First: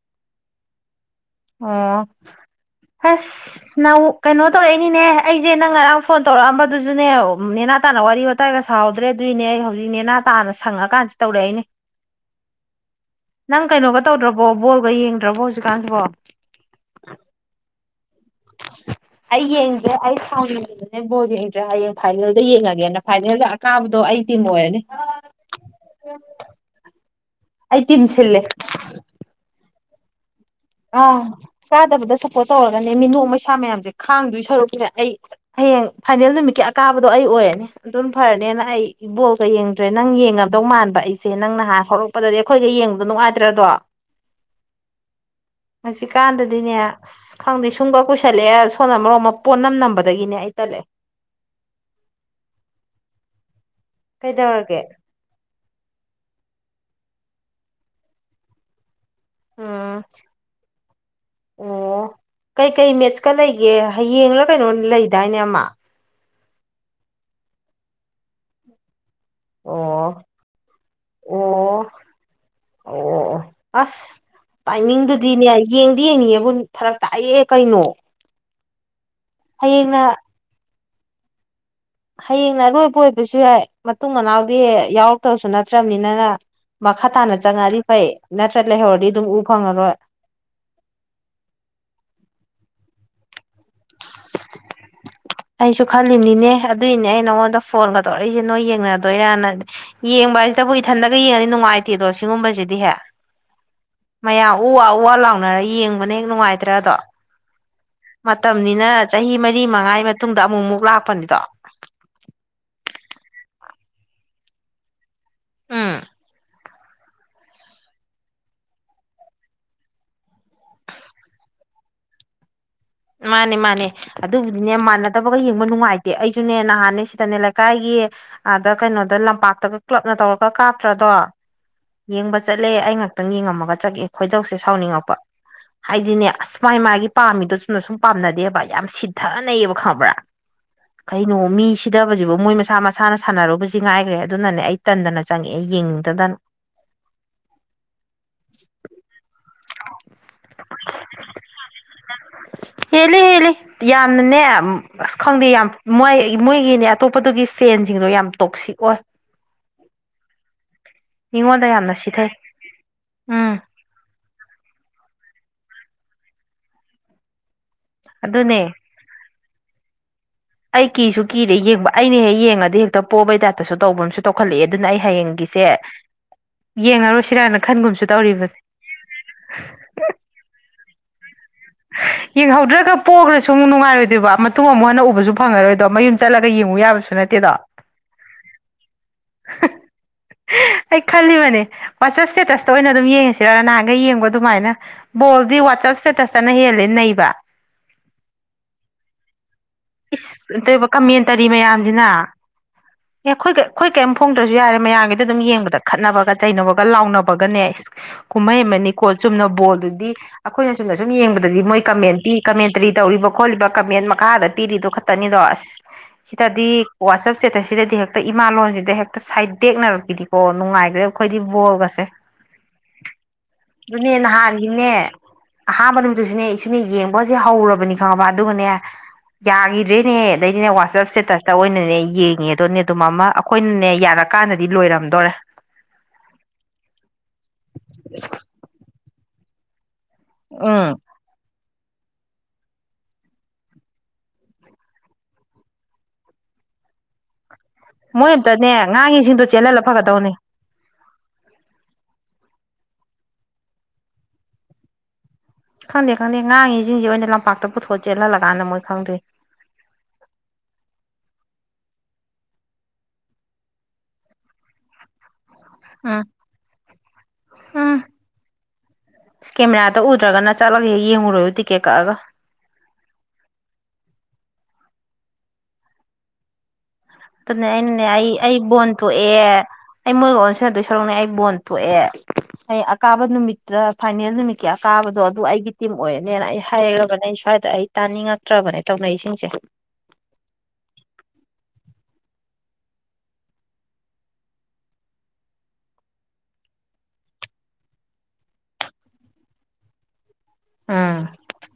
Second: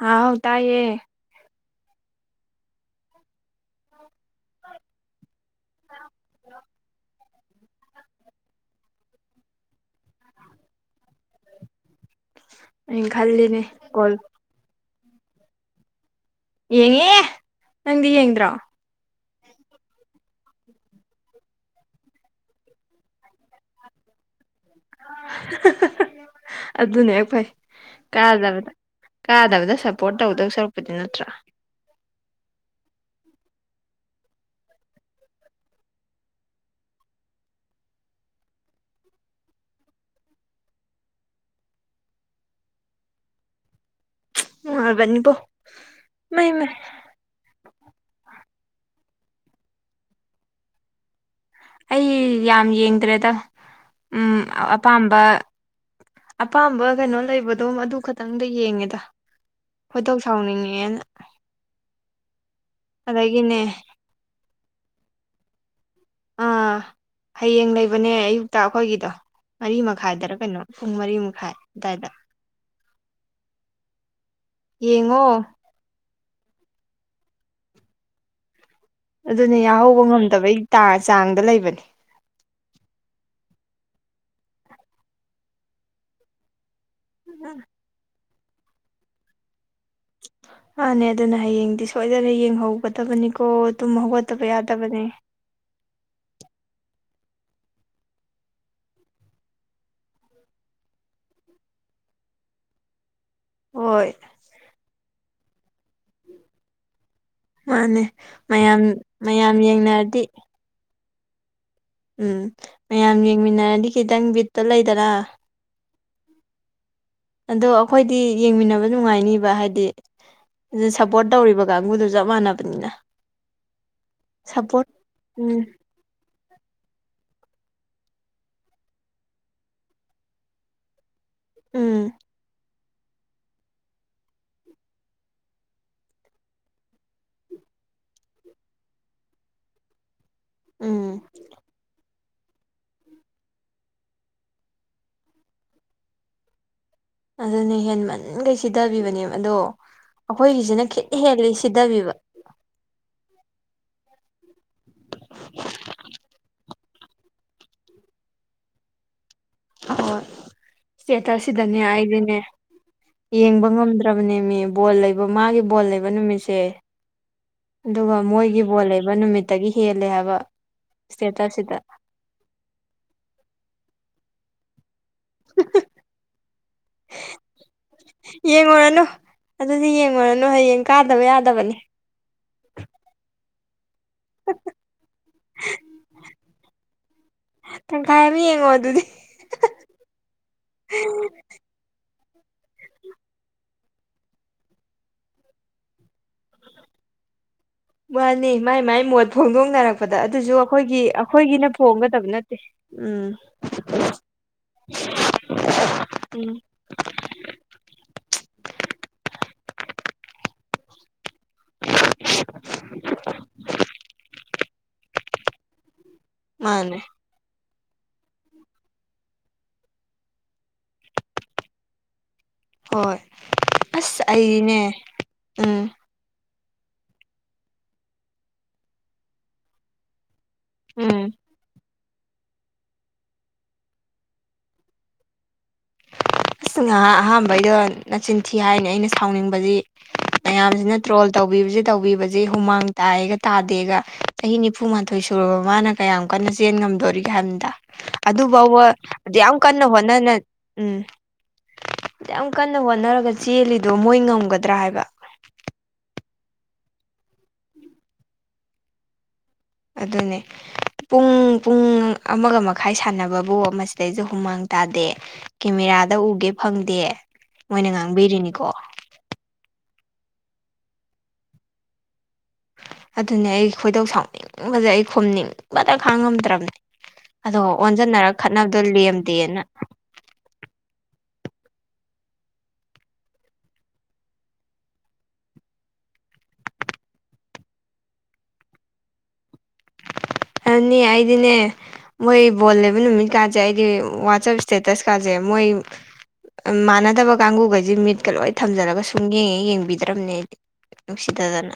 ꯍꯥꯎ ꯍ ꯇꯌꯦ ꯑꯣ ꯍꯁ ꯅ ꯀꯩꯅꯣ ꯇꯧꯔꯛꯏꯅꯤꯅꯦ ꯑꯩꯁꯦ ꯅꯪ ꯉꯔꯥꯡ ꯐꯣꯟ ꯇꯧꯔꯛꯑꯝꯕꯗꯨꯁꯨꯅꯦ ꯅꯦꯅꯥ ꯇꯥꯅ ꯋꯥꯔꯤ ꯋꯥꯇꯥꯏꯒ ꯁꯥꯥꯎꯍꯧꯗ꯭ꯔꯦ ꯑꯗꯨꯏꯅꯦ ꯑꯩ ꯍꯧꯖꯤꯛ ꯅꯦꯅꯥ ꯇꯥꯅ ꯁꯪꯉ ꯀꯀꯥꯟꯁꯤ ꯇꯧꯔꯛꯦꯏꯅꯦ ꯑꯩꯅ ꯈꯜꯂꯤꯅꯦ ꯅꯪ ꯀꯩꯅꯣꯒ ꯀꯣꯜ ꯇꯧꯗ꯭ꯔꯕꯣ ꯕꯣꯜꯒ ꯌꯦꯡꯗ꯭ꯔꯕꯣ ꯍꯧꯖꯤꯛꯀꯥꯟꯁꯤꯕꯣ ꯌꯦꯡꯉꯦ [unintelligible] ꯑꯩ ꯌꯦꯡꯗ꯭ꯔꯦ ꯑꯩ ꯁꯥꯎꯗꯅꯦ ꯕꯣꯜ ꯌꯦꯡꯗ꯭ꯔꯦ ꯍꯌꯦꯡ ꯐꯥꯏꯅꯦꯜꯗ ꯌꯦꯡꯉꯒꯦꯅ ꯐꯥꯏꯅꯦꯜꯗ ꯑꯀꯥꯕꯗꯣ ꯑꯗꯤ ꯃꯣ ꯑꯗꯨꯅꯦ ꯐꯩ ꯑꯩ ꯇꯤꯝ ꯁꯤꯜꯂꯦ ꯀꯥꯗꯕꯗ ꯀꯥꯗꯕ ꯁꯄꯣꯔꯠ ꯑ ꯀꯥꯗꯕꯗ ꯄꯣꯠ ꯇꯧꯔꯒꯅꯦ ꯃꯤꯅꯣꯛ ꯃꯩꯁꯥ ꯃꯌꯥꯝꯁꯦ ꯈꯥꯡꯗꯣꯏ ꯁꯔꯨꯛꯁꯤꯦ ꯑꯩ ꯍꯌꯦꯡ ꯐꯥꯏꯅꯦꯜ ꯅꯨꯃꯤꯠꯀꯤ ꯑꯀꯥꯕꯗꯣ ꯑꯩ ꯂꯣꯏꯔꯅꯤ ꯑꯗꯨꯝ ꯐꯔꯅꯦꯅ ꯑꯩꯕꯣꯜꯀ ꯌꯦꯡꯗ꯭ꯔꯦ ꯅꯪ ꯌꯦꯡꯉꯗꯧ ꯃꯥꯟꯕ ꯑꯩꯁꯦ ꯅꯪ ꯅꯍꯥꯟ ꯍꯧꯔꯛꯄꯗ ꯑꯗꯤ ꯑꯩꯈꯣꯏꯒ ꯌꯦꯡꯕꯗꯣ ꯅꯨꯡꯉꯥꯏꯇ꯭ꯔꯗꯣ ꯑꯕꯅꯤꯕꯣ ꯍꯧꯖꯤꯛꯀꯥꯟꯗꯗꯤꯅꯦ ꯈꯪꯗꯦ ꯁ ꯁꯨꯝꯒ ꯀꯨꯏꯁꯜꯂꯛꯑꯦ ꯁꯣꯟꯅ ꯃꯔꯣꯝ ꯑꯃ ꯄꯣꯠ ꯅꯝ ꯅꯝꯕꯗꯒꯤꯅꯦ ꯑꯩ ꯇꯠꯂꯛꯑꯦ ꯑꯩ ꯌꯥꯝ ꯌꯦꯡꯗ꯭ꯔꯦꯗ ꯎꯝ ꯀꯩꯗꯧꯔꯒꯦ ꯑꯄꯥꯝꯕ ꯑꯄꯥꯝꯕ ꯀꯩꯅꯣ ꯂꯩꯕꯗꯣꯝ ꯑꯗꯨ ꯈꯛꯇꯪꯗ ꯌꯦꯡꯉꯦꯗ ꯎꯝ ꯈꯣꯏꯗꯧ ꯁꯥꯎꯅꯤꯡꯉꯦꯅ ꯑꯣ ꯀꯩꯀꯩ ꯃꯦꯠꯁꯀ ꯑꯗꯒꯤꯅꯦ ꯂꯩꯒꯦ ꯍꯌꯦꯡꯂ ꯀꯩꯅꯣ ꯂꯩꯗꯥꯏꯅꯦ ꯑꯃ ꯑꯥ ꯍꯌꯦꯡ ꯂꯩꯕꯅꯦ ꯑꯌꯨꯛꯇ ꯑꯩꯈꯣꯏꯒꯤꯗꯣ ꯃꯔꯤ ꯑꯣ ꯃꯈꯥꯏꯗꯔ ꯀꯩꯅꯣ ꯄꯨꯡ ꯃꯔꯤ ꯃꯈꯥꯏ ꯑꯣ ꯑꯗꯨꯋꯥꯏꯗ ꯑꯣ ꯑꯣ ꯑꯁ ꯌꯦꯡꯉꯣ ꯇꯥꯏꯃꯤꯡꯗꯨꯗꯤꯅꯦ ꯌꯦꯡꯗꯤ ꯌꯦꯡꯅꯤꯡꯉ ꯒꯨꯟ ꯐꯔꯛ ꯇꯥꯛꯌꯦ ꯀꯩꯅꯣ ꯑꯗꯨꯅꯦ ꯍꯌꯦꯡꯅ ꯌꯥꯍꯧꯕ ꯉꯝꯗꯕꯩ ꯆꯥꯡꯗ ꯂꯩꯕꯅꯦ ꯍꯌꯦꯡꯅ ꯑꯔꯣꯏꯕ ꯑꯣꯏꯕꯁꯨ ꯌꯥꯏ ꯃꯇꯨꯡ ꯃꯅꯥꯎꯗꯤ ꯌꯥꯎꯔꯛꯇꯕꯁꯨ ꯅꯠꯇ꯭ꯔꯕꯅꯤꯅꯅ ꯃꯈꯥ ꯇꯥꯅ ꯆꯪꯉꯛꯑꯗꯤ ꯐꯩ ꯅꯠꯇ꯭ꯔ ꯂꯩꯍꯧꯔꯗꯤ ꯑꯗꯨꯝ ꯎ ꯐꯪꯉꯔꯣꯏ ꯃꯥꯅꯦ ꯑꯗꯨꯅ ꯍꯌꯦꯡꯗꯤ ꯁꯣꯏꯗꯅ ꯌꯦꯡꯍꯧꯒꯗꯕꯅꯤꯀꯣ ꯑꯗꯨꯝ ꯍꯧꯒꯠꯇꯕ ꯌꯥꯗꯕꯅꯦ ꯑꯩꯁꯨ ꯈꯜꯂꯤꯅꯤꯅꯦ ꯑꯗꯨꯏꯅꯦ ꯑꯩ ꯅꯉꯣꯟꯗ ꯐꯣꯟꯒꯗꯧꯔꯛꯏꯁꯦ ꯅꯣꯏ ꯌꯦꯡꯅꯗꯣꯏꯔꯅꯕ ꯁꯤꯗꯕꯨ ꯏꯊꯟꯗꯒ ꯌꯦꯡꯉꯅꯤ ꯅꯨꯡꯉꯥꯏꯇꯦꯗꯣ ꯁꯤꯒꯨꯝꯕꯁꯤꯗꯤ ꯍꯦ ꯍꯣꯏ ꯃꯌꯥꯝ ꯎ ꯋꯥ ꯎ ꯋꯥ ꯂꯥꯎꯅꯔ ꯌꯦꯡꯕꯅꯦ ꯍꯦꯛ ꯅꯨꯡꯉꯥꯏꯇ꯭ꯔꯗꯣ ꯃꯥꯅꯦ ꯃꯌꯥꯝ ꯃꯇꯝꯅꯤꯅ ꯆꯍꯤ ꯃꯌꯥꯝ ꯃꯔꯤ ꯃꯉꯥꯒꯤ ꯌꯦꯡꯅꯔꯗꯤ ꯃꯇꯨꯡꯗ ꯑꯃꯨꯛꯃꯨꯛ ꯂꯥꯛꯄꯅꯤꯗꯣ ꯎꯝ ꯃꯌꯥꯝ ꯌꯦꯡꯃꯤꯟꯅꯔꯗꯤ ꯈꯤꯇꯪ ꯕꯤꯠꯇ ꯂꯩꯗꯔꯥ ꯍꯥ ꯑꯗꯣ ꯑꯩꯈꯣꯏꯗꯤ ꯌꯦꯡꯃꯤꯟꯅꯕ ꯅꯨꯡꯉꯥꯏꯅꯤꯕ ꯍꯥꯏꯗꯤ ꯑꯗꯨ ꯁꯞꯄꯣꯔꯠ ꯇꯧꯔꯤꯕ ꯀꯥꯡꯕꯨꯗꯨ ꯆꯞ ꯃꯥꯟꯅꯕ ꯃꯥꯅꯦ ꯃꯥꯅꯦ ꯑꯗꯨꯕꯨꯗꯤꯅꯦ ꯁꯞꯄꯣꯔꯠ ꯃꯥꯟꯅꯗꯕꯒ ꯌꯦꯡꯕ ꯎꯝ ꯅꯨꯡꯉꯥꯏꯇꯦ ꯑꯩꯁꯨꯅꯦ ꯅꯍꯥꯟꯅꯦ ꯁꯤꯗꯅꯦ ꯀ ꯀꯥꯏꯒꯤ ꯑꯥꯗ ꯀꯩꯅꯣꯗ ꯂꯝꯄꯥꯛꯇꯒ ꯀ꯭ꯂꯞꯅ ꯇꯧꯔꯒ ꯀꯥꯞꯇ꯭ꯔꯗꯣ ꯎꯝ ꯌꯦꯡꯕ ꯆꯠꯂꯦ ꯑꯩ ꯉꯥꯛꯇꯪ ꯌꯦꯡꯉꯝꯃꯒ ꯆꯠꯒꯦ ꯈꯣꯏꯗꯧꯁꯦ ꯁꯥꯎꯅꯤꯡꯉꯛꯄ ꯍꯥꯏꯗꯤꯅꯦ ꯑꯁ ꯃꯥꯥꯏ ꯃꯥꯒꯤ ꯄꯥꯝꯃꯤꯗꯣ ꯅ ꯁꯨꯝ ꯄꯥꯝꯅꯗꯦꯕ ꯌꯥꯝ ꯁꯤꯊꯅꯩꯌꯦꯕ ꯈꯪꯕ꯭ꯔꯥ ꯎꯝ ꯀꯩꯅꯣ ꯃꯤꯁꯤꯗ ꯕꯁꯤꯕꯨ ꯃꯣꯏ ꯃꯁꯥ ꯃꯁꯥꯅ ꯁꯥꯟꯅꯔꯨꯕꯁꯤ ꯉꯥꯏꯈ꯭ꯔꯦ ꯑꯗꯨꯅꯅꯦ ꯑꯩ ꯇꯟꯗꯅ ꯆꯪꯉꯛꯦ ꯑꯩ ꯌꯦꯡꯅꯤꯡꯗꯗꯅ ꯑꯗꯨꯅꯦ ꯍꯦꯟꯃꯟꯈꯩ ꯁꯤꯊꯕꯤꯕꯅꯦ ꯑꯗꯣ ꯑꯩꯈꯣꯏꯒꯤꯁꯤꯅ ꯈꯤꯠ ꯍꯦꯜꯂꯤ ꯁꯤꯊꯕꯤꯕ ꯍꯦꯜꯂꯤ ꯍꯦꯜꯂꯤ ꯌꯥꯝꯅꯅꯦ ꯑꯁ ꯈꯪꯗꯦ ꯌꯥꯝ ꯃꯣꯏ ꯃꯣꯏꯒꯤꯅꯦ ꯑꯇꯣꯞꯄꯗꯨꯒꯤ ꯐꯦꯟꯁꯤꯡꯗꯣ ꯌꯥꯝ ꯇꯣꯛꯁꯤꯛ ꯑꯣꯏ ꯍꯣꯏ ꯃꯤꯉꯣꯟꯗ ꯁꯦꯇꯔꯁꯤꯗꯅꯦ ꯌꯥꯝꯅ ꯁꯤꯊꯩ ꯑꯩꯗꯤꯅꯦ ꯎꯝ ꯌꯦꯡꯕ ꯉꯝꯗ꯭ꯔꯕꯅꯦ ꯃꯤ ꯕꯣꯜ ꯂꯩꯕ ꯃꯥꯒꯤ ꯕꯣꯜ ꯂꯩꯕ ꯅꯨꯃꯤꯠꯁꯦ ꯑꯗꯨꯒ ꯃꯣꯏꯒꯤ ꯑꯗꯨꯅꯦ ꯕꯣꯜ ꯂꯩꯕ ꯅꯨꯃꯤꯠꯇꯒꯤ ꯍꯦꯜꯂꯦ ꯍꯥꯏꯕ ꯑꯩ ꯀꯤꯁꯨ ꯀꯤꯔꯦ ꯏꯁꯇꯦꯇꯁꯁꯤꯗ ꯌꯦꯡꯕ ꯑꯩꯅ ꯍꯦꯛ ꯌꯦꯡꯉꯗꯤ ꯍꯦꯛꯇ ꯄꯣꯕꯩ ꯇꯥꯛꯞꯇꯁꯨ ꯇꯧꯕꯁꯨ ꯇꯧꯈꯠꯂꯛꯑꯦ ꯑꯗꯨꯅ ꯑꯩ ꯍꯌꯦꯡꯒꯤꯁꯦ ꯌꯦꯡꯉꯔꯨꯁꯤꯔꯥꯅ ꯈꯟꯒꯨꯝꯁꯨ ꯇꯧꯔꯤꯕꯅꯤ ꯌꯦꯡꯉꯨꯔꯅꯨ ꯑꯗꯨꯗꯤ ꯌꯦꯡꯉꯨꯔꯅꯨ ꯍꯌꯦꯡ ꯀꯥꯗꯕ ꯌꯥꯗꯕꯅꯤ ꯌꯦꯡꯍꯧꯗ꯭ꯔꯒ ꯄꯣꯛꯈ꯭ꯔꯁꯨ ꯑꯃꯨꯛ ꯅꯨꯡꯉꯥꯏꯔꯣꯏꯗ ꯑꯗꯨꯕ ꯃꯇꯨꯡ ꯑꯃꯨꯛ ꯍꯟꯅ ꯎꯕꯁꯨ ꯐꯪꯉꯔꯣꯏꯗꯣ ꯃꯌꯨꯝ ꯆꯠꯂꯒ ꯌꯦꯡꯉꯨ ꯌꯥꯕꯁꯨ ꯅꯠꯇꯦꯗꯣ ꯇꯪꯈꯥꯏ ꯑꯃ ꯌꯦꯡꯉꯣ ꯑꯗꯨꯗꯤ ꯑꯩ ꯈꯂꯤ ꯃꯅꯦꯅꯦ ꯋꯥꯆꯞ ꯁ꯭ꯇꯦꯇꯁꯇ ꯑꯣꯏꯅ ꯑꯗꯨꯝ ꯌꯦꯡꯉꯁꯤꯔꯒ ꯅꯍꯥꯟꯒ ꯌꯦꯡꯕ ꯑꯗꯨꯃꯅ ꯕꯜꯗꯤ ꯋꯥꯠꯆꯑꯞ ꯏꯁ꯭ꯇꯦꯇꯁ ꯠꯇꯅ ꯍꯦꯜꯂꯦ ꯅꯩꯕ ꯃꯥꯅꯤ ꯃꯥꯏ ꯃꯥꯏ ꯃꯣꯠ ꯐꯣꯡꯗꯣꯡꯅꯔꯛꯄꯗ ꯑꯗꯨꯁꯨ ꯏꯁ ꯑꯗꯨꯒ ꯑꯩꯈꯣꯏꯒꯤ ꯀꯃꯦꯟꯇꯔꯤ ꯑꯩꯈꯣꯏꯒꯤꯅ ꯃꯌꯥꯝꯁꯤꯅ ꯐꯣꯡꯒꯗꯕ ꯅꯠꯇꯦ ꯎꯝ ꯑꯦ ꯑꯩꯈꯣꯏ ꯑꯩꯈꯣꯏ ꯀꯔꯤꯝ ꯐꯣꯡꯗ꯭ꯔꯁꯨ ꯌꯥꯔꯦ ꯃꯌꯥꯝꯒꯤꯗ ꯑꯗꯨꯝ ꯌꯦꯡꯕꯗ ꯈꯠꯅꯕꯒ ꯎꯝ ꯆꯩꯅꯕꯒ ꯂꯥꯎꯅꯕꯒꯅꯦ ꯀꯨꯝꯍꯩ ꯑꯃꯅꯤ ꯀꯣ ꯆꯨꯝꯅ ꯕꯣꯜꯗꯨꯗꯤ ꯑꯩꯈꯣꯏꯅ ꯁꯨꯝꯅ ꯁꯨꯝ ꯌꯦꯡꯕꯗ ꯑꯗꯨꯗꯒꯤ ꯃꯣꯏ ꯀꯃꯦꯟ ꯄꯤ ꯀꯃꯦꯟꯇꯔꯤ ꯇꯧꯔꯤꯕ ꯈꯣꯠꯂꯤꯕ ꯀꯃꯦꯟ ꯃꯈꯥꯗ ꯄꯤꯔꯤꯗꯣ ꯈꯛꯇꯅꯤꯗꯣ ꯑꯁ ꯁꯤꯗꯗꯤ ꯃꯥꯅꯦ ꯋꯥꯆꯞ ꯁꯇꯦꯇꯁꯁꯤꯗꯗꯤ ꯍꯦꯛꯇ ꯏꯃꯥ ꯂꯣꯟꯁꯤꯗ ꯍꯦꯛꯇ ꯁꯥꯏꯠ ꯇꯦꯛꯅꯔꯛꯈꯤꯅꯤꯀꯣ ꯅꯨꯡꯉꯥꯏꯈ꯭ꯔꯦ ꯑꯩꯈꯣꯏꯗꯤ ꯕꯣꯔꯒꯁꯦ ꯍꯣꯏ ꯑꯁ ꯑꯗꯨꯅꯦꯅ ꯑꯩꯗꯤꯅꯦ ꯍꯥꯔꯈꯤꯅꯦ ꯎꯝ ꯑꯍꯥꯟꯕ ꯅꯨꯃꯤꯠꯇꯨꯁꯨꯅꯦ ꯏꯁꯨꯅꯦ ꯌꯦꯡꯕꯁꯦ ꯍꯧꯔꯕꯅꯤ ꯈꯪꯉꯕ ꯑꯗꯨꯒꯅꯦ ꯌꯥꯈꯤꯗ꯭ꯔꯦꯅꯦ ꯑꯗꯩꯗꯤꯅꯦ ꯋꯥꯆꯦꯞ ꯎꯝ ꯁꯦꯇꯁꯇ ꯑꯣꯏꯅꯅꯦ ꯌꯦꯡꯉꯦꯗꯅꯦ ꯑꯗꯨ ꯃꯃ ꯑꯩꯈꯣꯏꯅꯅꯦ ꯌꯥꯔꯀꯥꯟꯗꯗꯤ ꯂꯣꯏꯔꯝꯗꯣꯔꯦ ꯑꯁ ꯉꯥꯏꯍꯥꯛ ꯑꯍꯥꯟꯕꯩꯗ ꯅꯆꯤꯟꯊꯤ ꯍꯥꯏꯅ ꯑꯩꯅ ꯁꯥꯎꯅꯤꯡꯕꯕꯁꯤ ꯎꯝ ꯃꯌꯥꯝꯁꯤꯅ ꯇ꯭ꯔꯣꯜ ꯇꯧꯕꯤꯁ ꯇꯧꯕꯤꯕꯁꯦ ꯍꯨꯃꯥꯡ ꯇ ꯇꯗꯦ ꯆꯍꯤ ꯅꯤꯐꯨꯊꯣꯏ ꯁꯨꯔꯕ ꯃꯥꯅ ꯀ ꯀꯟꯅ ꯉꯝꯗꯣꯔꯤꯒꯦ ꯍꯥꯏꯕꯗ ꯃꯣꯏ ꯑꯝꯇꯅꯦ ꯑꯗꯨꯐꯥꯎꯕ ꯑꯗꯨ ꯉꯥꯡꯉꯤꯁꯤꯡꯗꯣ ꯌꯥꯝ ꯆꯦꯜꯍꯜꯂ ꯀꯟꯅ ꯍꯣꯠꯅꯅ ꯐꯒꯗꯧꯅꯦ ꯎꯝ ꯌꯥꯝ ꯀꯟꯅ ꯋꯥꯣꯠꯅꯔꯒ ꯆꯦꯜꯂꯤꯗꯣ ꯃꯣꯏ ꯉꯝꯒꯗ꯭ꯔꯥ ꯍꯥꯏꯕ ꯈꯪꯗꯦ ꯈꯪꯗꯦ ꯉꯥꯡꯉꯤꯁꯤꯡꯁꯤꯦ ꯑꯣꯏꯅ ꯂꯝꯄꯥꯛꯇ ꯄꯨꯊꯣꯛ ꯆꯦꯜꯍꯜꯂꯀꯥꯟꯗ ꯃꯣꯏ ꯈꯪꯗꯦ ꯑꯗꯨꯅꯦ ꯄꯨꯡ ꯄꯨꯡ ꯑꯃꯒ ꯃꯈꯥꯏ ꯁꯥꯟꯅꯕꯕꯨ ꯃꯁꯤꯗꯩꯁꯨ ꯍꯨꯃꯥꯡ ꯇꯗꯦ ꯀꯦꯃꯦꯔꯥꯗ ꯎꯝ ꯎꯒꯦ ꯐꯪꯗꯦ ꯃꯣꯏꯅ ꯎꯝ ꯉꯥꯡꯕꯤꯔꯤꯅꯤꯀꯣ ꯇꯛꯎꯗ꯭ꯔꯒꯅ ꯆꯠꯂꯒ ꯍꯦꯛ ꯌꯦꯡꯉꯨꯔꯣꯏꯨ ꯇꯤꯛꯀꯦꯠ ꯀꯛꯑꯒ ꯑꯗꯨꯅꯦ ꯑꯩ ꯈꯣꯏꯗꯧ ꯁꯥꯎꯅꯤꯡꯕꯁꯦ ꯑꯩ ꯈꯣꯝꯅꯤꯡꯕꯗ ꯈꯥꯡꯉꯝꯗ꯭ꯔꯕꯅꯦ ꯑꯗꯨꯅꯦ ꯑꯩꯅꯅꯦ ꯑꯩ ꯑꯩ ꯕꯣꯟ ꯊꯣꯛꯑꯦ ꯂꯦꯝꯗꯦꯅ ꯑꯩ ꯃꯣꯏ ꯑꯣꯟꯁꯤ ꯑꯗꯨꯣꯏ ꯁꯔꯛꯅꯦ ꯑꯩ ꯕꯣꯜ ꯇꯣꯛꯑꯦ ꯑꯩ ꯑꯀꯥꯕ ꯅꯨꯃꯤꯠꯇ ꯐꯥꯏꯅꯦꯜ ꯅꯨꯃꯤꯠꯀꯤ ꯑꯀꯥꯕꯗꯣ ꯑꯗꯨ ꯑꯩꯒꯤ ꯇꯤꯝ ꯑꯣꯏꯔꯅꯦꯅ ꯑꯩ ꯍꯥꯏꯔꯔꯕꯅꯦ ꯗ ꯑꯩ ꯇꯥꯅꯤꯡꯉꯛꯇ꯭ꯔꯕꯅꯦ ꯇꯧꯅ ꯏꯁꯤꯡꯁꯦ ꯑꯗꯨꯅꯤ ꯑꯩꯗꯤꯅꯦ ꯃꯣꯏ ꯕꯣꯜ ꯂꯩꯕ ꯅꯨꯃꯤꯠꯀꯥꯁꯦ ꯑꯩꯗꯤ ꯋꯥꯆꯞ ꯏꯁꯇꯦꯇꯁ ꯀꯥꯁꯦ ꯃꯣꯏ ꯃꯣꯏ ꯃꯥꯟꯅꯗꯕ ꯀꯥꯡꯒꯨꯒꯩꯁꯦ ꯃꯤꯠꯀ ꯂꯣꯏ ꯊꯝꯖꯔꯒ ꯁꯨꯝ ꯌꯦꯡꯉꯦ ꯌꯦꯡꯕꯤꯗ꯭ꯔꯕꯅꯦ ꯎꯝ ꯅꯨꯡꯁꯤꯗꯗꯅ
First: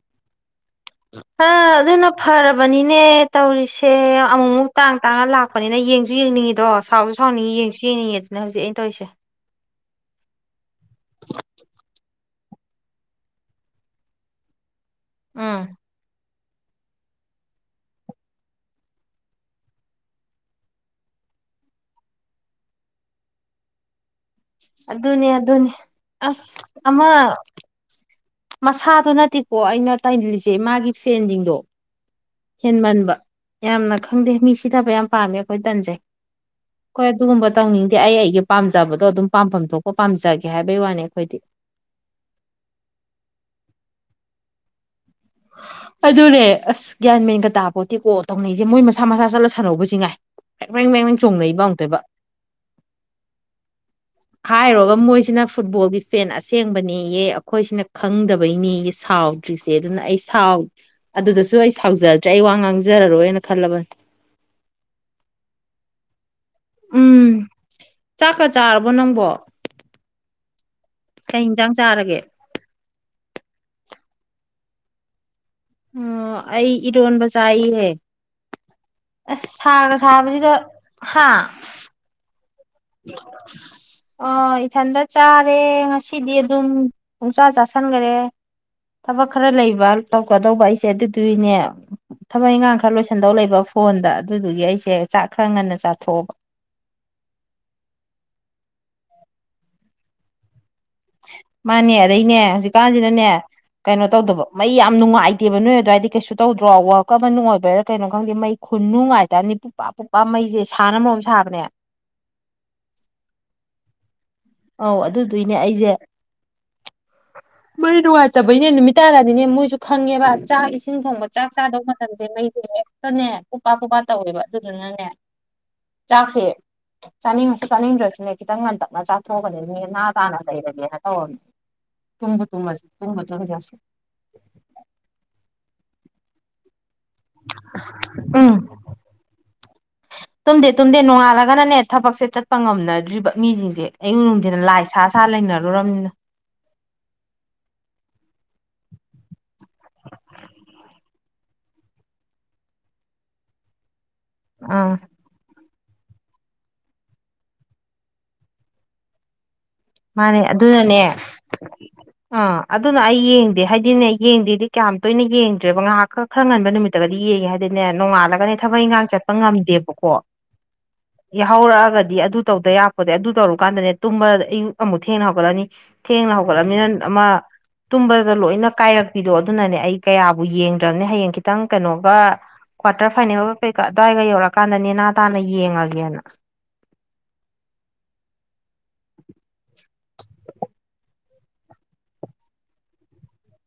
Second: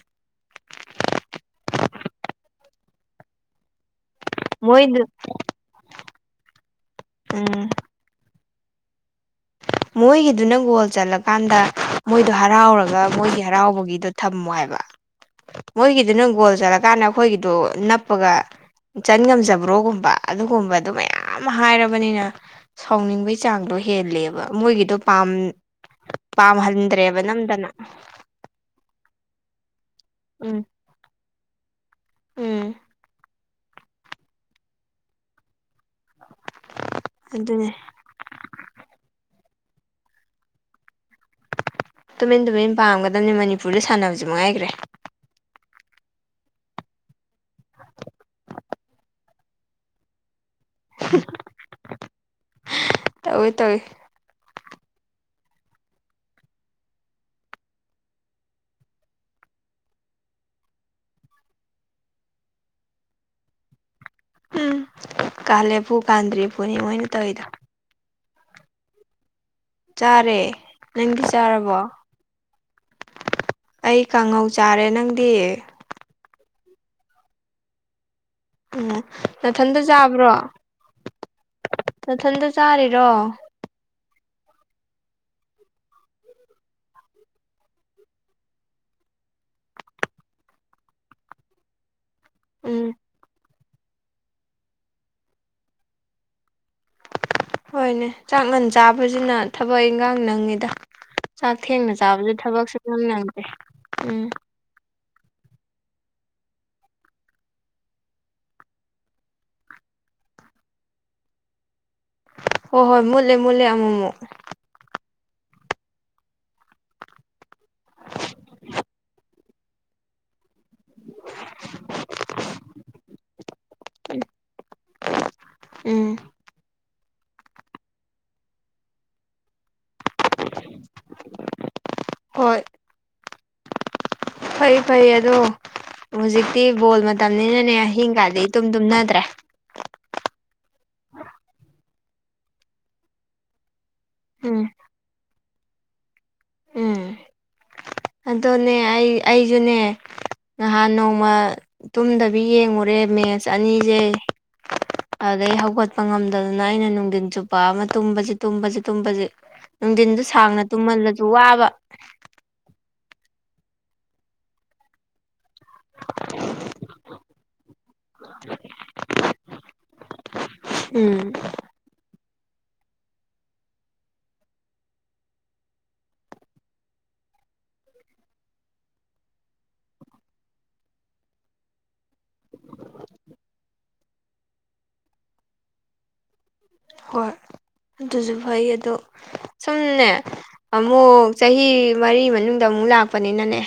ꯑꯗꯨꯅ ꯐ ꯕꯅꯤꯅꯦ ꯇꯧꯔꯤꯁꯦ ꯑꯃꯨꯛ ꯑꯃꯨꯛ ꯇꯥꯡ ꯃꯣꯏꯗꯨ ꯇꯥꯡꯉꯒ ꯂꯥꯛꯄꯅꯤꯅ ꯌꯦꯡꯁꯨ ꯌꯦꯡꯅꯤꯡꯉꯤꯗꯣ ꯁꯥꯎꯁꯨ ꯁꯥꯎꯅꯤꯡꯉꯤ ꯎꯝ ꯌꯦꯡꯁꯨ ꯌꯦꯡꯅꯤꯡꯉꯦꯗꯣ ꯅ ꯍꯧꯖꯤꯛ ꯑꯩꯅ ꯇꯧꯔꯤꯁꯦ ꯃꯣꯏꯒꯤꯗꯨꯅ ꯒꯣꯜ ꯆꯠꯂꯀꯥꯟꯗ ꯃꯣꯏꯗꯣ ꯍꯔꯥꯎꯔꯒ ꯃꯣꯏꯒꯤ ꯍꯔꯥꯎꯕꯒꯤꯗꯣ ꯊꯝꯃꯣ ꯍꯥꯏꯕ ꯎꯝ ꯃꯣꯏꯒꯤꯗꯨ ꯅꯪ ꯒꯣꯜ ꯆꯠꯂꯀꯥꯟꯗ ꯑꯩꯈꯣꯏꯒꯤꯗꯣ ꯅꯞꯄꯒ ꯆꯟ ꯉꯝꯖꯕ꯭ꯔꯣꯒꯨꯝꯕ ꯑꯗꯨꯒꯨꯝꯕ ꯑꯗꯨ ꯃꯌꯥꯝ ꯍꯥꯏꯔꯕꯅꯤꯅ ꯁꯥꯎꯅꯤꯡꯕꯒꯤ ꯆꯥꯡꯗꯣ ꯍꯦꯜꯂꯦꯕ ꯃꯣꯏꯒꯤꯗꯣ ꯑꯗꯨꯅꯦ ꯄꯥꯝ ꯑꯗꯨꯅꯤ ꯑꯁ ꯑꯃ ꯄꯥꯝꯍꯟꯗ꯭ꯔꯦꯕ ꯅꯝꯗꯅ ꯃꯁꯥꯗꯨ ꯅꯠꯇꯦꯀꯣ ꯑꯩꯅ ꯇꯥꯏꯅꯤꯡꯔꯤꯁꯦ ꯎꯝ ꯃꯥꯒꯤ ꯐꯦꯟꯁꯤꯡꯗꯣ ꯎꯝ ꯍꯦꯟꯃꯟꯕ ꯌꯥꯝꯅ ꯈꯪꯗꯦ ꯃꯤ ꯁꯤꯊꯕ ꯌꯥꯝ ꯄꯥꯝꯃꯦ ꯑꯩꯈꯣꯏ ꯇꯟꯁꯦ ꯍꯣꯏ ꯑꯗꯨꯒꯨꯝꯕ ꯑꯗꯨꯅꯦ ꯇꯧꯅꯤꯡꯗꯦ ꯑꯩ ꯑꯩꯒꯤ ꯄꯥꯝꯖꯕꯗꯣ ꯑꯗꯨꯝ ꯄꯥꯝꯐꯝ ꯊꯣꯛꯄ ꯄꯥꯝꯖꯒꯦ ꯍꯥꯏꯕꯩ ꯋꯥꯅꯤ ꯑꯩꯈꯣꯏꯗꯤ ꯇꯨꯃꯤꯟ ꯇꯨꯃꯤꯟ ꯄꯥꯝꯒꯗꯕꯅꯤ ꯃꯅꯤꯄꯨꯔꯗ ꯁꯥꯟꯅꯕꯁꯦ ꯃꯉꯥꯏꯈ꯭ꯔꯦ ꯑꯗꯨꯅꯦ ꯑꯁ ꯒ꯭ꯌꯥꯟ ꯃꯦꯟꯒ ꯇꯥꯕꯣꯠꯇꯦꯀꯣ ꯇꯧꯅꯩꯁꯦ ꯃꯣꯏ ꯃꯁꯥ ꯃꯁꯥ ꯆꯠꯂ ꯁꯥꯟꯅꯧꯕꯁꯤ ꯉꯥꯏ ꯍ ꯃꯡ ꯃ ꯃꯡ ꯆꯣꯡꯅ ꯏꯕ ꯑꯛꯇꯣꯏꯕ ꯇꯧꯋꯤ ꯇꯧꯋꯤ ꯍꯥꯏꯔꯣꯒ ꯃꯣꯏꯁꯤꯅ ꯐꯨꯠꯕꯣꯜꯒꯤ ꯐꯦꯟ ꯑꯁꯦꯡꯕꯅꯤꯑ ꯑꯩꯈꯣꯏꯁꯤꯅ ꯈꯪꯗꯕꯩꯅꯤ ꯁꯥꯎ ꯁꯥꯎꯗ꯭ꯔꯤꯁꯦ ꯑꯗꯨꯅ ꯑꯩꯥꯎ ꯑꯗꯨꯗꯁꯨ ꯑꯩ ꯁꯥꯎꯖꯗ꯭ꯔꯦ ꯑꯩ ꯋꯥ ꯉꯥꯡꯖꯔꯔꯣꯏꯅ ꯈꯜꯂꯕꯅꯦ ꯎꯝ ꯀꯥꯂꯦꯄꯨꯔ ꯀꯥꯗꯔꯤꯄꯨꯔꯅꯤ ꯑꯣꯏꯣꯏꯅꯤ ꯇꯧꯗ ꯎꯝ ꯆꯥꯛꯀ ꯆꯥꯔꯕꯣ ꯅꯪꯕꯣ ꯇꯥꯔꯦ ꯅꯪꯗꯤ ꯀꯩ ꯌꯦꯟꯖꯥꯡ ꯆꯥꯔꯕꯣ ꯆꯥꯔꯒꯦ ꯑꯩ ꯀꯥꯡꯉꯧ ꯆꯥꯔꯦ ꯅꯪꯗꯤ ꯑꯣ ꯑꯩ ꯏꯔꯣꯟꯕ ꯆꯥꯏꯍꯦ ꯎꯝ ꯑꯁ ꯅꯊꯟꯗ ꯁꯥꯡꯅꯣ ꯆꯥꯕ꯭ꯔꯣ ꯁꯥꯕꯁꯤꯗ ꯍꯥꯥ ꯆꯥꯔꯦꯔꯣ ꯑ ꯏꯊꯟꯇ ꯆꯥꯔꯦ ꯉꯁꯤꯗꯤ ꯑꯗꯨꯝ ꯄꯣꯡꯆꯥꯥ ꯆꯥꯥꯁꯟꯈꯔꯦ ꯊꯕꯛ ꯈꯔ ꯂꯩꯕ ꯇꯧꯀꯗꯧꯕ ꯑꯩꯁꯦ ꯑꯗꯨꯗꯨꯏꯅꯦ ꯊꯃꯛ ꯏꯈꯥꯡ ꯎꯝ ꯈꯔ ꯂꯣꯏꯁꯟꯗꯧ ꯂꯩꯕ ꯐꯣꯟꯗ ꯑꯗꯨꯗꯨꯒꯤ ꯑꯩꯁꯦ ꯆꯥꯛ ꯈꯔ ꯉꯟꯅ ꯆꯥꯊꯣꯛꯑꯕ ꯍꯣꯏꯅꯦ ꯆꯥꯛ ꯃꯟ ꯆꯥꯕꯁꯤꯅ ꯊꯕꯛ ꯏꯟꯈꯥꯡ ꯅꯪꯉꯤꯗ ꯆꯥꯛ ꯊꯦꯡꯅ ꯃꯥꯅꯦ ꯆꯥꯕꯁꯨ ꯑꯗꯩꯅꯦ ꯊꯕꯛ ꯁꯨꯡꯅꯪ ꯍꯧꯖꯤꯛꯀꯥꯟꯁꯤꯅꯅꯦ ꯅꯪꯗꯦ ꯀꯩꯅꯣ ꯎꯝ ꯇꯧꯗꯕ ꯃꯩ ꯌꯥꯝ ꯌꯥꯝ ꯅꯨꯡꯉꯥꯏꯇꯦꯕ ꯅꯣꯏ ꯑꯗꯨꯋꯥꯏꯗꯤ ꯀꯩꯁꯨ ꯇꯧꯗ꯭ꯔꯣ ꯋꯔꯛ ꯑꯃ ꯅꯨꯡꯉꯥꯏꯕꯩꯔꯥ ꯀꯩꯅꯣ ꯈꯪꯗꯦ ꯃꯩ ꯈꯨꯟ ꯅꯨꯡꯉꯥꯏꯇꯥꯔꯅꯤ ꯑꯇꯣꯛꯄ ꯃꯩꯁꯦ ꯁꯥꯅ ꯃꯔꯣꯝ ꯁꯥꯕꯅꯦ ꯍꯣꯏ ꯍꯣꯏ ꯃꯨꯠꯂꯦ ꯃꯨꯠꯂꯦ ꯑꯃꯨꯛ ꯑꯃꯨꯛ ꯑꯧ ꯑꯗꯨꯗꯏꯅꯦ ꯑꯩꯁꯦ ꯃꯩ ꯅꯨꯡꯉꯥꯏꯇꯕꯩꯅꯦ ꯅꯨꯃꯤꯠ ꯇꯥꯔꯗꯤꯅꯦ ꯃꯣꯏꯁꯨ ꯈꯪꯉꯦꯕ ꯆꯥꯛ ꯏꯁꯤꯡ ꯊꯣꯡꯕ ꯆꯥꯛ ꯆꯥꯗꯧꯕ ꯃꯇꯝꯗꯦ ꯃꯩꯗꯤ ꯍꯦꯛꯇꯅꯦ ꯄꯨꯄꯥ ꯄꯨꯄꯥ ꯇꯧꯋꯦꯕ ꯑꯗꯨꯗꯨꯅꯅꯦ ꯎꯝ ꯆꯥꯛꯁꯦ ꯆꯥꯅꯤꯡꯉꯁꯨ ꯆꯥꯅꯤꯡꯗ꯭ꯔꯁꯨꯅꯦ ꯈꯤꯇꯪ ꯉꯟꯇꯛꯅ ꯆꯥꯛ ꯊꯣꯛꯄꯅꯦꯅꯦ ꯅꯥ ꯇꯥꯅ ꯂꯩꯔꯒꯦꯅ ꯇꯧꯔꯅꯤ ꯇꯨꯝꯕ ꯍꯣꯏ ꯇꯨꯝꯁꯨꯨꯝꯕ ꯆꯨꯝꯁ [unintelligible] ꯐꯩ ꯐꯩ ꯑꯗꯣ ꯍꯧꯖꯤꯛꯇꯤ ꯕꯣꯜ ꯃꯇꯝꯅꯤꯅꯅꯦ ꯑꯍꯤꯡ ꯀꯥꯟꯗꯤꯩ ꯎꯝ ꯇꯨꯝ ꯇꯨꯝꯅꯗ꯭ꯔꯦ ꯇꯨꯝꯗꯦ ꯇꯨꯝꯗꯅꯣꯡꯉꯥꯂꯒꯅꯅꯦ ꯊꯕꯛꯁꯦ ꯆꯠꯄ ꯉꯝꯅꯗ꯭ꯔꯤꯕ ꯃꯤꯁꯤꯡꯁꯦ ꯑꯌꯨꯛ ꯅꯨꯡꯊꯤꯅ ꯎꯝ ꯂꯥꯏ ꯁꯥ ꯁꯥ ꯂꯩꯅꯔꯨꯔꯕꯅꯤꯅ ꯑꯗꯨꯗꯅꯦ ꯑꯩ ꯑꯩꯁꯨꯅꯦ ꯅꯍꯥꯟ ꯅꯣꯡꯃ ꯇꯨꯝꯗꯕꯤ ꯌꯦꯡꯉꯨꯔꯦ ꯃꯦꯠꯆ ꯑꯅꯤꯁꯦ ꯑꯥ ꯑꯗꯨꯗꯒꯤꯩ ꯍꯧꯒꯠꯄ ꯉꯝꯗꯗꯅ ꯑꯩꯅ ꯅꯨꯡꯊꯤꯟ ꯆꯨꯞꯄ ꯑꯃ ꯇꯨꯝꯕꯁꯤ ꯇꯨꯝꯕꯁꯤ ꯇꯨꯝꯕꯁꯤ ꯅꯨꯡꯊꯤꯟꯗꯨ ꯃꯥꯅꯦ ꯁꯥꯡꯅ ꯑꯗꯨꯅꯅꯦ ꯇꯨꯝꯃꯜꯂꯁꯨ ꯋꯥꯕ ꯑꯥ ꯑꯗꯨꯅ ꯑꯩ ꯌꯦꯡꯗꯦ ꯍꯥꯏꯗꯤꯅꯦ ꯌꯦꯡꯗꯦꯗꯤ ꯀꯌꯥꯝ ꯇꯣꯏꯅ ꯌꯦꯡꯗꯦ ꯠꯇ꯭ꯔꯦꯕ ꯉꯥꯏꯍꯥꯛ ꯈꯛ ꯈꯔ ꯉꯟꯕ ꯅꯨꯃꯤꯠꯇꯒꯗꯤ ꯌꯦꯡꯉꯦ ꯍꯥꯏꯗꯤꯅꯦ ꯅꯣꯡꯉꯥꯜꯂꯒꯅꯦ ꯊꯕꯛ ꯏꯪꯈꯥꯡ ꯆꯠꯄ ꯉꯝꯗꯦꯕꯀꯣ ꯎꯝ ꯌꯥꯍꯧꯔꯛꯑꯒꯗꯤ ꯑꯗꯨ ꯇꯧꯗ ꯌꯥꯛꯄꯗ ꯑꯗꯨ ꯇꯧꯔꯨꯀꯥꯟꯗꯅꯦ ꯇꯨꯝꯕ ꯑꯌꯨꯛ ꯑꯃꯨꯛ ꯊꯦꯡꯅ ꯍꯧꯒꯠꯂꯅꯤ ꯊꯦꯡꯅ ꯍꯧꯒꯠꯂꯅꯤꯅ ꯑꯃ ꯇꯨꯝꯕꯗ ꯂꯣꯏꯅ ꯀꯥꯏꯔꯛꯄꯤꯗꯣ ꯑꯗꯨꯅꯅꯦ ꯑꯩ ꯀꯌꯥꯕꯨ ꯌꯦꯡꯗ꯭ꯔꯕꯅꯦ ꯍꯌꯦꯡ ꯈꯤꯇꯪ ꯀꯩꯅꯣꯒ ꯀ꯭ꯋꯥꯔꯇꯔ ꯐꯥꯏꯅꯦꯜꯒ ꯀꯩꯀꯥ ꯑꯗꯨꯋꯥꯏꯒ ꯌꯧꯔꯀꯥꯟꯗ ꯅꯦꯅꯥ ꯇꯥꯅ ꯌꯦꯡꯉꯒꯦꯅ ꯍꯣꯏ ꯑꯗꯨꯁꯨ ꯐꯩ ꯑꯗꯣ ꯁꯨꯝꯅꯦ ꯑꯃꯨꯛ ꯆꯍꯤ ꯃꯔꯤ ꯃꯅꯨꯡꯗ ꯑꯃꯨꯛ ꯑꯃꯨ ꯂꯥꯛꯄꯅꯤꯅꯅꯦ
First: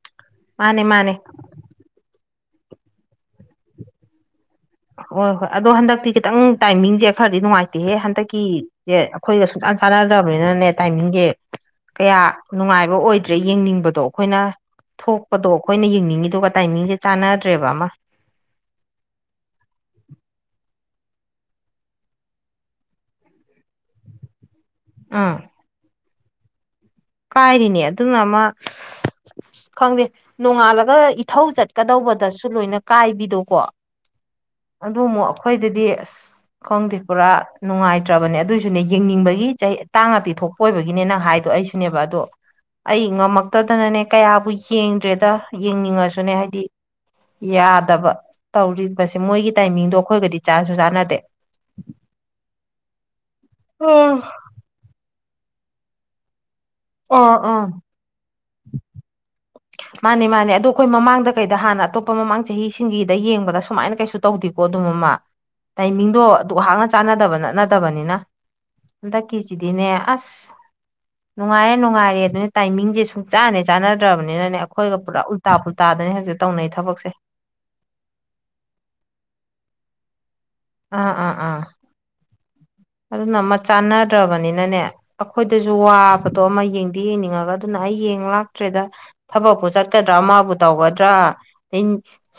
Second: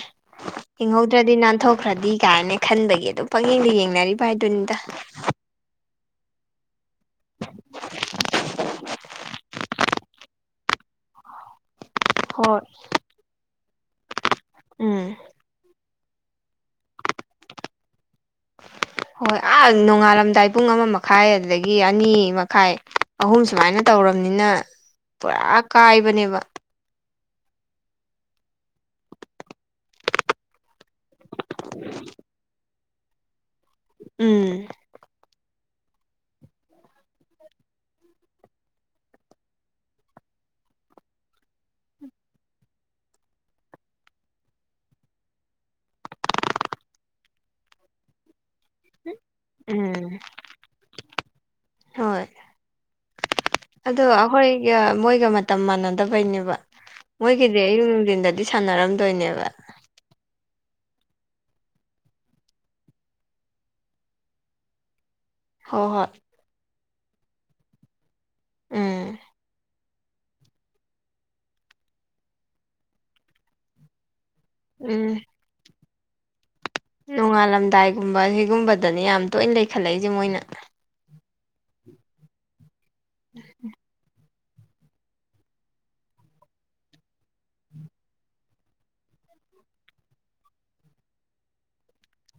ꯃꯥꯅꯦ ꯃꯥꯅꯦ ꯍꯤꯡꯍꯧꯗ꯭ꯔꯗꯤ ꯅꯥꯟꯊꯣꯛꯈ꯭ꯔꯗꯤ ꯀꯥꯏꯅ ꯈꯟꯕꯒꯤ ꯑꯗꯨꯝ ꯄꯛꯌꯦꯡꯗ ꯌꯦꯡꯅꯔꯤꯕ ꯍꯥꯏ ꯍꯣꯏ ꯍꯣꯏ ꯑꯗꯣ ꯍꯟꯗꯛꯇꯤ ꯈꯤꯇꯪ ꯇꯥꯏꯃꯤꯡꯁꯦ ꯈꯔꯗꯤ ꯅꯨꯡꯉꯥꯏꯇꯦꯍꯦ ꯍꯟꯗꯛꯀꯤꯁꯦ ꯑꯩꯈꯣꯏꯒ ꯁꯨꯡꯆꯥꯟ ꯆꯥꯟꯅꯗ꯭ꯔꯕꯅꯤꯅꯅꯦ ꯇꯥꯏꯃꯤꯡꯁꯦ ꯀꯌꯥ ꯍꯣꯏ ꯅꯨꯡꯉꯥꯏꯕ ꯑꯣꯏꯗ꯭ꯔꯦ ꯌꯦꯡꯅꯤꯡꯕꯗꯣ ꯑꯩꯈꯣꯏꯅ ꯎꯝ ꯊꯣꯛꯄꯗꯣ ꯑꯩꯈꯣꯏꯅ ꯌꯦꯡꯅꯤꯡ ꯇꯤꯗꯨ ꯇꯥꯏꯃꯤꯡꯁꯦ ꯆꯥꯟꯅꯗ꯭ꯔꯦꯕ ꯑꯃ ꯍꯣꯏ ꯑꯥ ꯅꯣꯡꯉꯥꯜꯂꯝꯗꯥꯏ ꯄꯨꯡ ꯑꯃꯃ ꯃꯈꯥꯏ ꯑꯗꯒꯤ ꯑꯅꯤ ꯃꯈꯥꯏ ꯑꯍꯨꯝ ꯁꯨꯃꯥꯏꯅ ꯇꯧꯔꯕꯅꯤꯅ ꯎꯝ ꯄꯨꯔꯥ ꯀꯥꯏꯕꯅꯦꯕ ꯀꯥꯏꯔꯤꯅꯦ ꯑꯗꯨꯅ ꯑꯃ ꯑꯁ ꯈꯪꯗꯦ ꯅꯣꯡꯉꯥꯜꯂꯒ ꯏꯊꯧ ꯆꯠꯀꯗꯧꯕꯗꯁꯨ ꯂꯣꯏꯅ ꯀꯥꯏꯕꯤꯗꯣꯀꯣ ꯎꯝ ꯍꯣꯏ ꯑꯗꯨꯗꯤ ꯑꯁ ꯈꯪꯗꯦ ꯄꯨꯔꯥ ꯅꯨꯡꯉꯥꯏꯇ꯭ꯔꯕꯅꯦ ꯑꯗꯨꯏꯁꯨꯅꯦ ꯌꯦꯡꯅꯤꯡꯕꯒꯤ ꯆꯍꯤ ꯇꯥꯡ ꯉꯥꯛꯇꯤ ꯊꯣꯛꯄ ꯑꯣꯏꯕꯒꯤꯅꯦ ꯅꯪ ꯍꯥꯏꯗꯣ ꯑꯩꯁꯨ ꯅꯕꯗꯣ ꯑꯩ ꯉꯝꯃꯛꯇꯗꯅꯅꯦ ꯀꯌꯥꯕꯨ ꯌꯦꯡꯗ꯭ꯔꯦꯗ ꯌꯦꯡꯅꯤꯡꯉꯁꯨꯅꯦ ꯍꯥꯏꯗꯤ ꯌꯥꯗꯕ ꯇꯧꯔꯤꯕꯁꯦ ꯃꯣꯏꯒꯤ ꯇꯥꯏꯃꯤꯡꯗꯣ ꯎꯝ ꯑꯩꯈꯣꯏꯒꯗꯤ ꯆꯥꯁꯨ ꯆꯥꯟꯅꯗꯦ ꯑꯣ ꯑꯗꯣꯈꯣꯏꯒ ꯃꯇꯝ ꯃꯥꯟꯅꯗꯕꯩꯅꯦꯕ ꯑꯣ ꯃꯣꯏꯒꯤꯗꯤ ꯑꯥ ꯑꯌꯨꯛ ꯅꯨꯡꯊꯤꯟꯗꯗꯤ ꯁꯥꯟꯅꯔꯝꯗꯣꯏꯅꯦꯕ ꯃꯥꯅꯦ ꯃꯥꯅꯦ ꯑꯗꯣ ꯑꯩꯈꯣꯏ ꯃꯃꯥꯡꯗ ꯀꯩꯗ ꯍꯥꯟꯅ ꯑꯇꯣꯞꯄ ꯃꯃꯥꯡ ꯆꯍꯤꯁꯤꯡꯒꯤꯗ ꯌꯦꯡꯕꯗ ꯁꯨꯃꯥꯏꯅ ꯀꯩꯁꯨ ꯇꯧꯗꯦꯀꯣ ꯑꯣꯗꯨꯃꯃ ꯍꯣꯏ ꯍꯣꯏ ꯇꯥꯏꯃꯤꯡꯗꯣ ꯑꯗꯨ ꯑꯩꯍꯥꯛꯅ ꯆꯥꯟꯅꯗꯕ ꯅꯠꯅꯗꯕꯅꯤꯅ ꯎꯝ ꯍꯟꯗꯛꯀꯤꯁꯤꯗꯤꯅꯦ ꯑꯁ ꯅꯨꯡꯉꯥꯏꯔꯦ ꯅꯨꯡꯉꯥꯏꯔꯦ ꯑꯗꯨꯅ ꯇꯥꯏꯃꯤꯡꯁꯦ ꯁꯨꯡ ꯆꯥꯟꯅꯦ ꯆꯥꯟꯅꯗ꯭ꯔꯕꯅꯤ ꯅꯤꯅꯅꯦ ꯑꯩꯈꯣꯏꯒ ꯎꯝ ꯄꯨꯔꯥ ꯎꯜꯇꯥ ꯄꯨꯜꯇꯥꯗꯅꯦ ꯍꯧꯖꯤꯛ ꯇꯧꯅꯩ ꯊꯕꯛꯁꯦ ꯅꯣꯡꯉꯥꯜꯂꯝꯗꯥꯏꯒꯨꯝꯕ ꯁꯤꯒꯨꯝꯕꯗꯅꯤ ꯌꯥꯝ ꯇꯣꯏꯅ ꯂꯩꯈꯠꯂꯛꯏꯁꯦ ꯃꯣꯏꯅ ꯑꯥ ꯑꯥ ꯑꯥ ꯑꯗꯨ ꯅꯃ ꯆꯥꯟꯅꯗ꯭ꯔꯕꯅꯤꯅ ꯅꯦ ꯑꯩꯈꯣꯏꯗꯁꯨ ꯋꯥꯕꯗꯣ ꯑꯃ ꯌꯦꯡꯗꯤ ꯌꯦꯡꯅꯤꯡꯉꯒ ꯑꯗꯨꯅ ꯑꯩ ꯌꯦꯡ ꯂꯥꯛꯇ꯭ꯔꯦꯗ ꯊꯕꯛ ꯆꯠꯀꯗ꯭ꯔꯥ ꯑꯃꯕꯨ ꯇꯧꯒꯗ꯭ꯔꯥ ꯑ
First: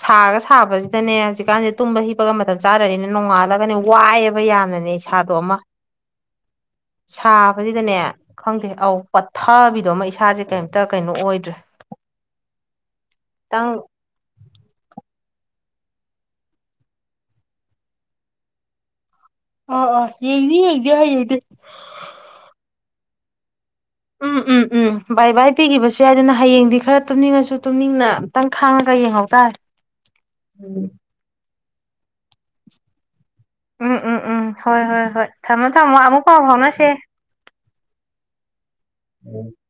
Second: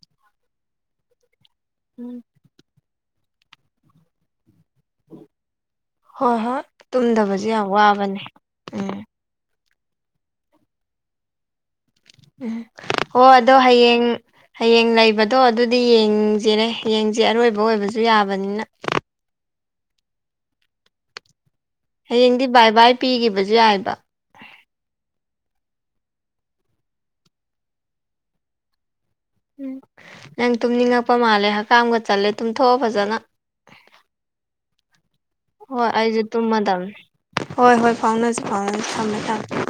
ꯁꯥꯒ ꯁꯥꯕꯁꯤꯗꯅꯦ ꯍꯧꯖꯤꯛꯀꯥꯟꯁꯦ ꯇꯨꯝꯕ ꯎꯝ ꯍꯤꯞꯄꯒ ꯃꯇꯝ ꯆꯥꯔꯅꯤꯅ ꯅꯣꯡꯉꯥꯜꯂꯒꯅꯦ ꯋꯥꯏꯑꯦꯕ ꯌꯥꯝꯅꯅꯦ ꯏꯁꯥꯗꯣ ꯑꯃ ꯍꯣꯏ ꯍꯣꯏ ꯇꯨꯝꯗꯕꯁꯨ ꯌꯥꯝ ꯁꯥꯕꯁꯤꯗꯅꯦ ꯋꯥꯕꯅꯦ ꯈꯪꯗꯦ ꯑꯧ ꯎꯝ ꯄꯊꯕꯤ ꯑꯗꯣ ꯑꯃ ꯏꯁꯥꯁꯦ ꯀꯩꯝꯇ ꯀꯩꯅꯣ ꯑꯣꯏꯗ꯭ꯔꯦ ꯎꯝ ꯑꯣ ꯑꯗꯣ ꯈꯤꯇꯪ ꯍꯌꯦꯡ ꯍꯌꯦꯡ ꯂꯩꯕꯗ ꯑꯗꯣ ꯑꯗꯨꯗꯤ ꯌꯦꯡꯁꯤꯔꯦ ꯌꯦꯡꯁꯦ ꯑꯔꯣꯏꯕ ꯑꯣꯏꯕꯁꯨ ꯌꯥꯕꯅꯤꯅ ꯑ ꯑ ꯌꯦꯦꯒꯅꯤ ꯍꯦꯗꯤ ꯌꯦꯗꯤꯦ ꯍꯌꯦꯡꯗꯤ ꯕꯥꯏ ꯕꯥꯏ ꯄꯤꯈꯤꯕꯁꯨ ꯌꯥꯏ ꯎꯝ ꯎꯝ ꯎꯝ ꯥꯏ ꯏ ꯍꯥꯄꯤꯈꯤꯕꯁꯨ ꯌꯥꯏꯗꯅ ꯍꯌꯦꯡꯗꯤ ꯈꯔ ꯇꯨꯝꯅꯤꯡꯉꯁꯨ ꯇꯨꯝꯅꯤꯡꯅ ꯑꯝꯇꯪ ꯈꯥꯡꯉꯒ ꯌꯦꯡꯍꯧꯦ ꯎꯝ ꯅꯪ ꯇꯨꯝꯅꯤꯡꯉꯛꯄ ꯃꯥꯜꯂꯦ ꯍꯀꯥꯝꯒ ꯆꯠꯂꯦ ꯇꯨꯝꯊꯣꯛꯑꯣ ꯐꯖꯅ ꯎꯝ ꯎꯝ ꯎꯝ ꯍꯣꯏ ꯍꯣꯏ ꯍꯣꯏ ꯊꯝꯃꯣ ꯍꯣꯏ ꯊꯝꯃꯣ ꯑꯩꯁꯨ ꯑꯃꯨꯛ ꯄꯥꯎ ꯇꯨꯝꯃꯗꯕꯅꯦ ꯐꯥꯎꯅꯁꯦ ꯍꯣꯏ ꯍꯣꯏ ꯐꯥꯎꯅꯁꯤ ꯐꯥꯎꯅꯁꯤ ꯊꯝꯃꯦ ꯊꯝꯃꯦ